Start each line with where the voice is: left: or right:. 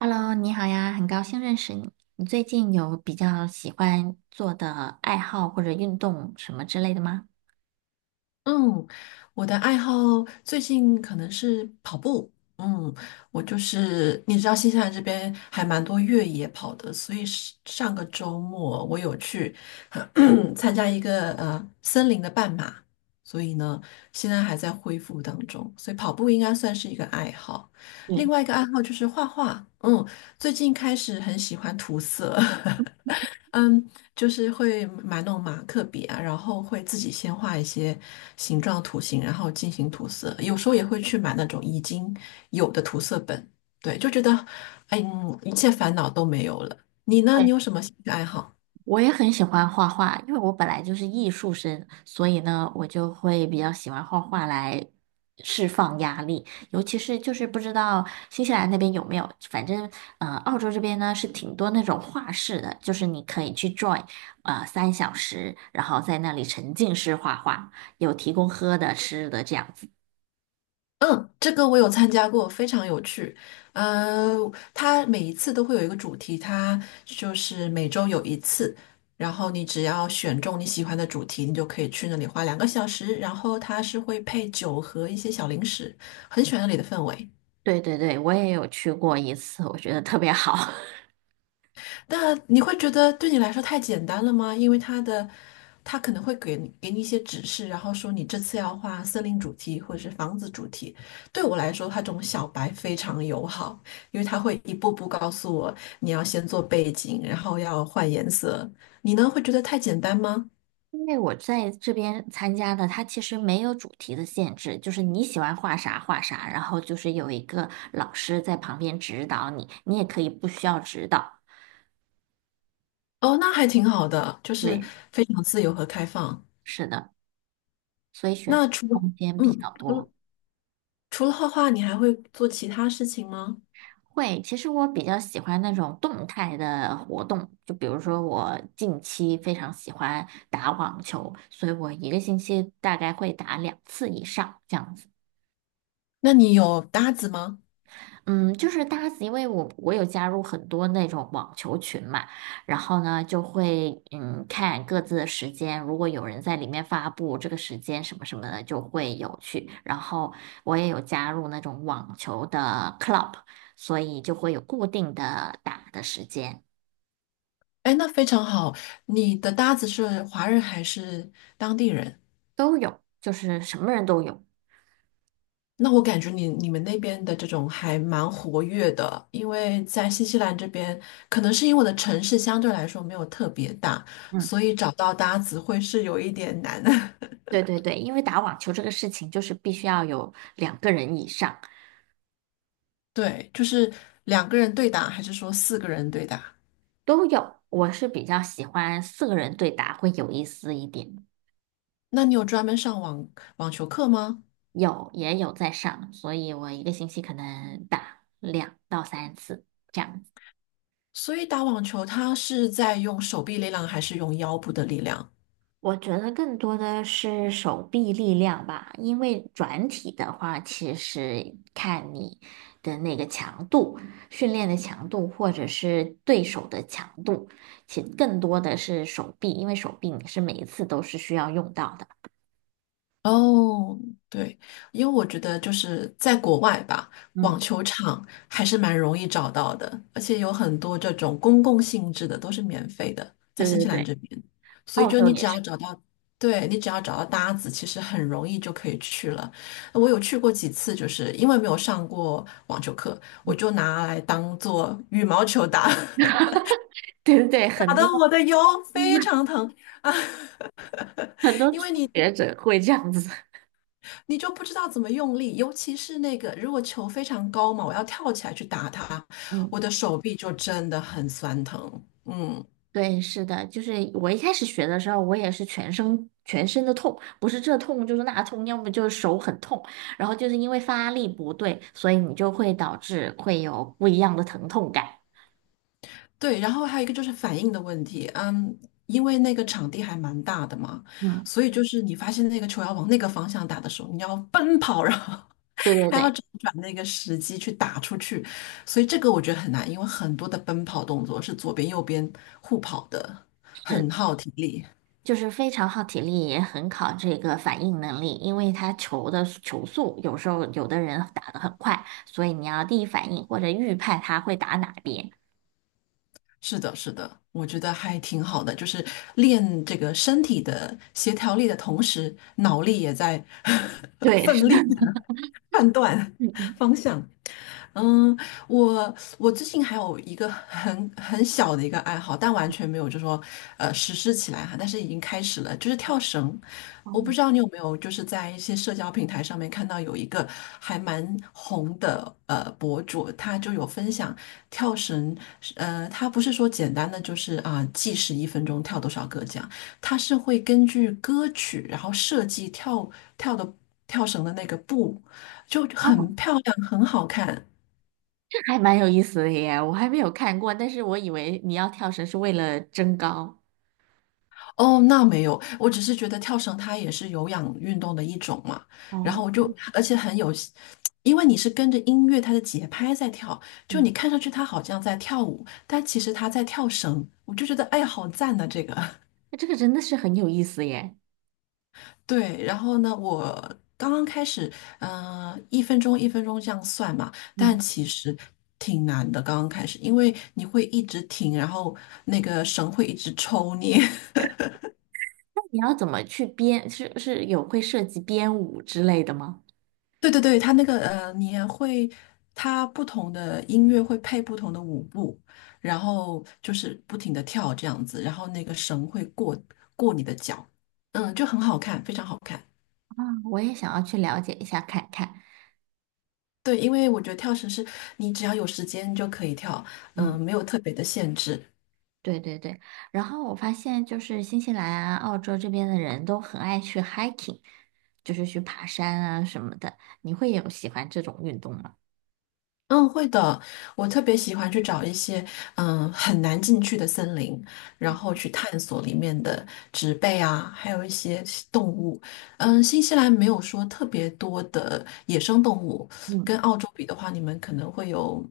right: Hello，你好呀，很高兴认识你。你最近有比较喜欢做的爱好或者运动什么之类的吗？
left: 嗯，我的爱好最近可能是跑步。嗯，我就是你知道新西兰这边还蛮多越野跑的，所以是上个周末我有去 参加一个森林的半马，所以呢现在还在恢复当中，所以跑步应该算是一个爱好。
right: 对，
left: 另外一个爱好就是画画，最近开始很喜欢涂色。嗯，就是会买那种马克笔啊，然后会自己先画一些形状图形，然后进行涂色。有时候也会去买那种已经有的涂色本，对，就觉得，哎一切烦恼都没有了。你呢？你
right: 对，
left: 有什么兴趣爱好？
right: 我也很喜欢画画，因为我本来就是艺术生，所以呢，我就会比较喜欢画画来释放压力。尤其是就是不知道新西兰那边有没有，反正澳洲这边呢是挺多那种画室的，就是你可以去 join，3小时，然后在那里沉浸式画画，有提供喝的、吃的这样子。
left: 嗯，这个我有参加过，非常有趣。呃，它每一次都会有一个主题，它就是每周有一次，然后你只要选中你喜欢的主题，你就可以去那里花2个小时，然后它是会配酒和一些小零食，很喜欢那里的氛围。
right: 对对对，我也有去过一次，我觉得特别好。
left: 那你会觉得对你来说太简单了吗？因为他可能会给你一些指示，然后说你这次要画森林主题或者是房子主题。对我来说，他这种小白非常友好，因为他会一步步告诉我你要先做背景，然后要换颜色。你呢，会觉得太简单吗？
right: 因为我在这边参加的，它其实没有主题的限制，就是你喜欢画啥画啥，然后就是有一个老师在旁边指导你，你也可以不需要指导。
left: 哦，那还挺好的，就是
right: 对，
left: 非常自由和开放。
right: 是的，所以选
left: 那
right: 择
left: 除了
right: 空间比较
left: 嗯，除了
right: 多。
left: 除了画画，你还会做其他事情吗？
right: 会，其实我比较喜欢那种动态的活动，就比如说我近期非常喜欢打网球，所以我一个星期大概会打2次以上这样子。
left: 那你有搭子吗？
right: 嗯，就是搭子，因为我有加入很多那种网球群嘛，然后呢就会嗯看各自的时间，如果有人在里面发布这个时间什么什么的，就会有去。然后我也有加入那种网球的 club，所以就会有固定的打的时间，
left: 哎，那非常好。你的搭子是华人还是当地人？
right: 都有，就是什么人都有。
left: 那我感觉你们那边的这种还蛮活跃的，因为在新西兰这边，可能是因为我的城市相对来说没有特别大，
right: 嗯，
left: 所以找到搭子会是有一点难。
right: 对对对，因为打网球这个事情就是必须要有2个人以上
left: 对，就是两个人对打，还是说四个人对打？
right: 都有，我是比较喜欢4个人对打会有意思一点。
left: 那你有专门上网球课吗？
right: 有也有在上，所以我一个星期可能打2到3次这样子。
left: 所以打网球，它是在用手臂力量还是用腰部的力量？
right: 我觉得更多的是手臂力量吧，因为转体的话，其实看你的那个强度、训练的强度，或者是对手的强度，其实更多的是手臂，因为手臂你是每一次都是需要用到的。
left: 哦，对，因为我觉得就是在国外吧，网
right: 嗯，
left: 球场还是蛮容易找到的，而且有很多这种公共性质的都是免费的，在
right: 对
left: 新
right: 对
left: 西兰
right: 对，
left: 这边，所以
right: 澳
left: 就
right: 洲
left: 你只
right: 也是，
left: 要找到，对，你只要找到搭子，其实很容易就可以去了。我有去过几次，就是因为没有上过网球课，
right: 嗯，
left: 我就拿来当做羽毛球打，
right: 对对对，
left: 打
right: 很
left: 得
right: 多
left: 我的腰非常 疼。啊，
right: 很多
left: 因为
right: 初
left: 你。
right: 学者会这样子。
left: 你就不知道怎么用力，尤其是那个如果球非常高嘛，我要跳起来去打它，我
right: 嗯。
left: 的手臂就真的很酸疼。嗯，
right: 对，是的，就是我一开始学的时候，我也是全身的痛，不是这痛就是那痛，要么就是手很痛，然后就是因为发力不对，所以你就会导致会有不一样的疼痛感。
left: 对，然后还有一个就是反应的问题，因为那个场地还蛮大的嘛，
right: 嗯，
left: 所以就是你发现那个球要往那个方向打的时候，你要奔跑，然后
right: 对对
left: 还要
right: 对，
left: 找准那个时机去打出去，所以这个我觉得很难，因为很多的奔跑动作是左边右边互跑的，很
right: 是，
left: 耗体力。
right: 就是非常耗体力，也很考这个反应能力，因为它球的球速有时候有的人打得很快，所以你要第一反应或者预判他会打哪边。
left: 是的，是的，我觉得还挺好的，就是练这个身体的协调力的同时，脑力也在
right: 对，是
left: 奋
right: 的，
left: 力判断
right: 嗯嗯。
left: 方向。嗯，我我最近还有一个很小的一个爱好，但完全没有就说实施起来哈，但是已经开始了，就是跳绳。我不知道你有没有就是在一些社交平台上面看到有一个还蛮红的博主，他就有分享跳绳，他不是说简单的就是啊、计时一分钟跳多少个这样，他是会根据歌曲然后设计跳的跳绳的那个步，就
right: 哦，
left: 很漂亮，很好看。
right: 还蛮有意思的耶，我还没有看过，但是我以为你要跳绳是为了增高。
left: 哦，那没有，我只是觉得跳绳它也是有氧运动的一种嘛，然后
right: 哦，
left: 我就，而且很有，因为你是跟着音乐它的节拍在跳，就你
right: 嗯，
left: 看上去它好像在跳舞，但其实它在跳绳，我就觉得哎呀，好赞呐、这个。
right: 那这个真的是很有意思耶。
left: 对，然后呢，我刚刚开始，一分钟一分钟这样算嘛，
right: 嗯，
left: 但其实挺难的，刚刚开始，因为你会一直停，然后那个绳会一直抽你。
right: 那你要怎么去编？是有会涉及编舞之类的吗？
left: 对对对，他那个你也会，他不同的音乐会配不同的舞步，然后就是不停的跳这样子，然后那个绳会过你的脚，就很好看，非常好看。
right: 啊，我也想要去了解一下看看。
left: 对，因为我觉得跳绳是你只要有时间就可以跳，
right: 嗯，
left: 没有特别的限制。
right: 对对对。然后我发现就是新西兰啊、澳洲这边的人都很爱去 hiking，就是去爬山啊什么的。你会有喜欢这种运动吗？
left: 嗯，会的。我特别喜欢去找一些很难进去的森林，然后去探索里面的植被啊，还有一些动物。新西兰没有说特别多的野生动物，
right: 嗯，
left: 跟澳洲比的话，你们可能会有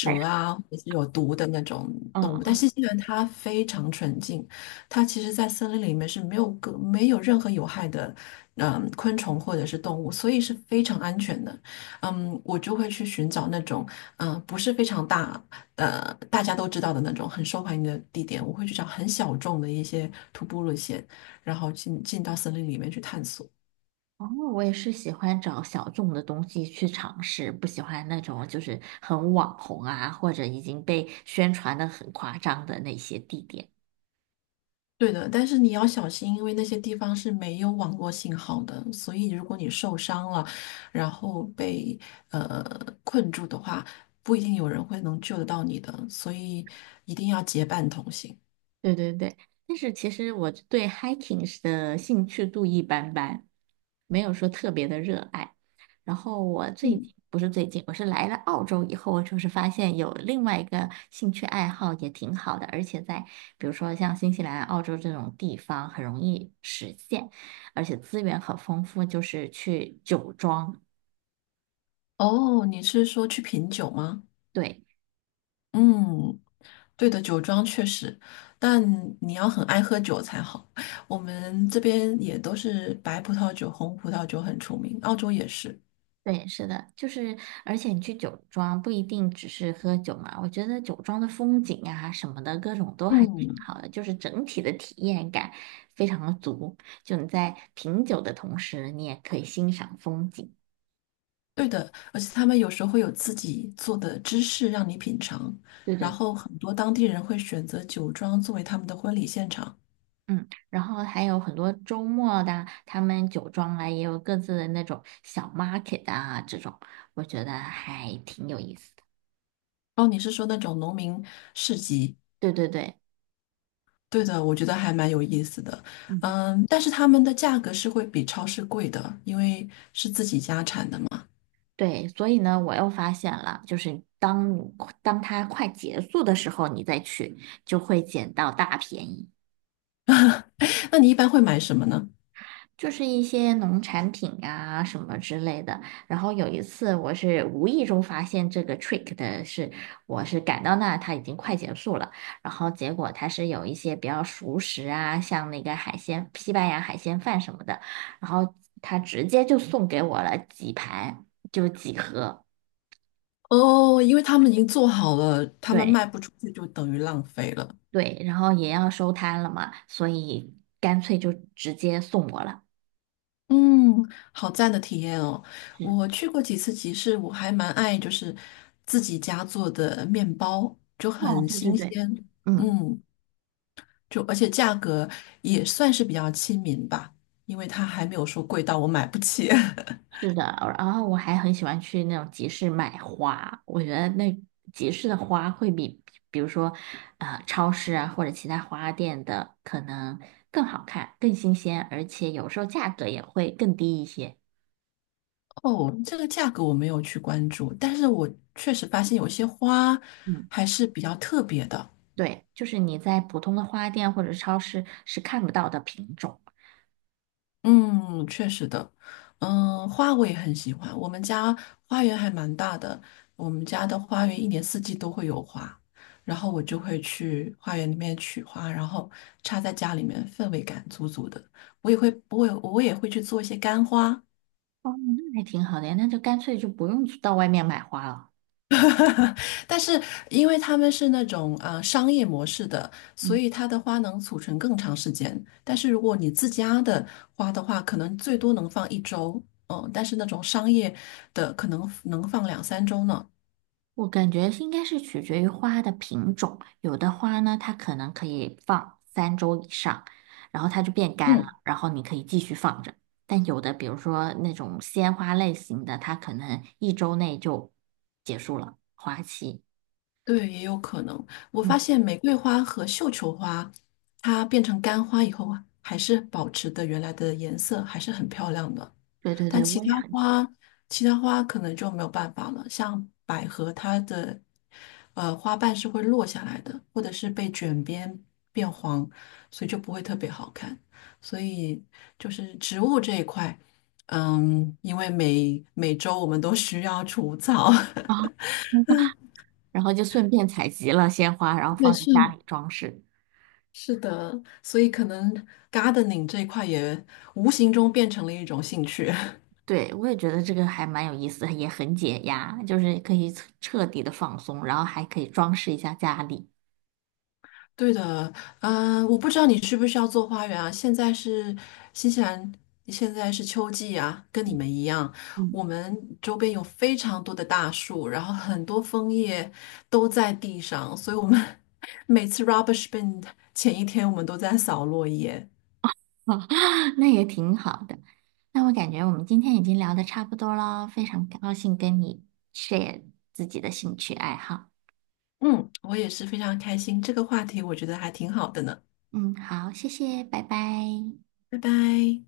right: 来说。
left: 啊，或者是有毒的那种动物。但新西兰它非常纯净，它其实在森林里面是没有任何有害的昆虫或者是动物，所以是非常安全的。我就会去寻找那种。不是非常大，大家都知道的那种很受欢迎的地点，我会去找很小众的一些徒步路线，然后进到森林里面去探索。
right: 哦，我也是喜欢找小众的东西去尝试，不喜欢那种就是很网红啊，或者已经被宣传的很夸张的那些地点。
left: 对的，但是你要小心，因为那些地方是没有网络信号的，所以如果你受伤了，然后被呃困住的话，不一定有人会能救得到你的，所以一定要结伴同行。
right: 对对对，但是其实我对 hiking 是的兴趣度一般般，没有说特别的热爱。然后我最
left: 嗯，
right: 近不是最近，我是来了澳洲以后，我就是发现有另外一个兴趣爱好也挺好的，而且在比如说像新西兰、澳洲这种地方很容易实现，而且资源很丰富，就是去酒庄。
left: 哦，你是说去品酒吗？
right: 对。
left: 嗯，对的，酒庄确实，但你要很爱喝酒才好。我们这边也都是白葡萄酒、红葡萄酒很出名，澳洲也是。
right: 对，是的，就是，而且你去酒庄不一定只是喝酒嘛，我觉得酒庄的风景啊什么的，各种都还挺
left: 嗯，
right: 好的，就是整体的体验感非常的足。就你在品酒的同时，你也可以欣赏风景。
left: 对的，而且他们有时候会有自己做的芝士让你品尝，
right: 对
left: 然
right: 对
left: 后很多当地人会选择酒庄作为他们的婚礼现场。
right: 嗯，然后还有很多周末的，他们酒庄啊也有各自的那种小 market 啊，这种我觉得还挺有意思的。
left: 哦，你是说那种农民市集？
right: 对对对，
left: 对的，我觉得还蛮有意思的。
right: 嗯。
left: 但是他们的价格是会比超市贵的，因为是自己家产的嘛。
right: 对，所以呢，我又发现了，就是当它快结束的时候，你再去就会捡到大便宜，
left: 那你一般会买什么呢？
right: 就是一些农产品啊什么之类的。然后有一次，我是无意中发现这个 trick 的是，我是赶到那它已经快结束了，然后结果它是有一些比较熟食啊，像那个海鲜，西班牙海鲜饭什么的，然后他直接就送给我了几盘，就几盒。
left: 哦，因为他们已经做好了，他们
right: 对，
left: 卖不出去就等于浪费了。
right: 对，然后也要收摊了嘛，所以干脆就直接送我了。
left: 嗯，好赞的体验哦！
right: 嗯，
left: 我去过几次集市，我还蛮爱就是自己家做的面包，就
right: 哦，
left: 很
right: 对对
left: 新
right: 对，
left: 鲜。
right: 嗯，
left: 嗯，就而且价格也算是比较亲民吧，因为它还没有说贵到我买不起。
right: 是的，然后我还很喜欢去那种集市买花，我觉得那集市的花会比，比如说，超市啊或者其他花店的可能更好看、更新鲜，而且有时候价格也会更低一些。
left: 哦，这个价格我没有去关注，但是我确实发现有些花
right: 嗯，
left: 还是比较特别的。
right: 对，就是你在普通的花店或者超市是看不到的品种。
left: 嗯，确实的，花我也很喜欢。我们家花园还蛮大的，我们家的花园一年四季都会有花，然后我就会去花园里面取花，然后插在家里面，氛围感足足的。我也会去做一些干花，
right: 哦，那还挺好的呀，那就干脆就不用去到外面买花了。
left: 但是因为他们是那种商业模式的，所
right: 嗯，
left: 以它的花能储存更长时间。但是如果你自家的花的话，可能最多能放1周，但是那种商业的可能能放两三周呢。
right: 我感觉应该是取决于花的品种，有的花呢，它可能可以放3周以上，然后它就变干
left: 嗯，
right: 了，然后你可以继续放着。但有的，比如说那种鲜花类型的，它可能1周内就结束了花期。
left: 对，也有可能。我发
right: 嗯，
left: 现玫瑰花和绣球花，它变成干花以后啊，还是保持的原来的颜色，还是很漂亮的。
right: 对对
left: 但
right: 对，
left: 其
right: 我也
left: 他
right: 很喜
left: 花，其他花可能就没有办法了。像百合，它的花瓣是会落下来的，或者是被卷边变黄，所以就不会特别好看。所以就是植物这一块，因为每周我们都需要除草，
right: 欢。然后就顺便采集了鲜花，然后
left: 对，
right: 放在家
left: 是
right: 里装饰。
left: 是的，所以可能 gardening 这一块也无形中变成了一种兴趣。
right: 对，我也觉得这个还蛮有意思的也很解压，就是可以彻彻底的放松，然后还可以装饰一下家里，
left: 对的，我不知道你需不需要做花园啊。新西兰，现在是秋季啊，跟你们一样，
right: 嗯，
left: 我们周边有非常多的大树，然后很多枫叶都在地上，所以我们 每次 rubbish bin 前一天，我们都在扫落叶。
right: 那也挺好的。那我感觉我们今天已经聊的差不多了，非常高兴跟你 share 自己的兴趣爱好。
left: 嗯，我也是非常开心，这个话题我觉得还挺好的呢。
right: 嗯，好，谢谢，拜拜。
left: 拜拜。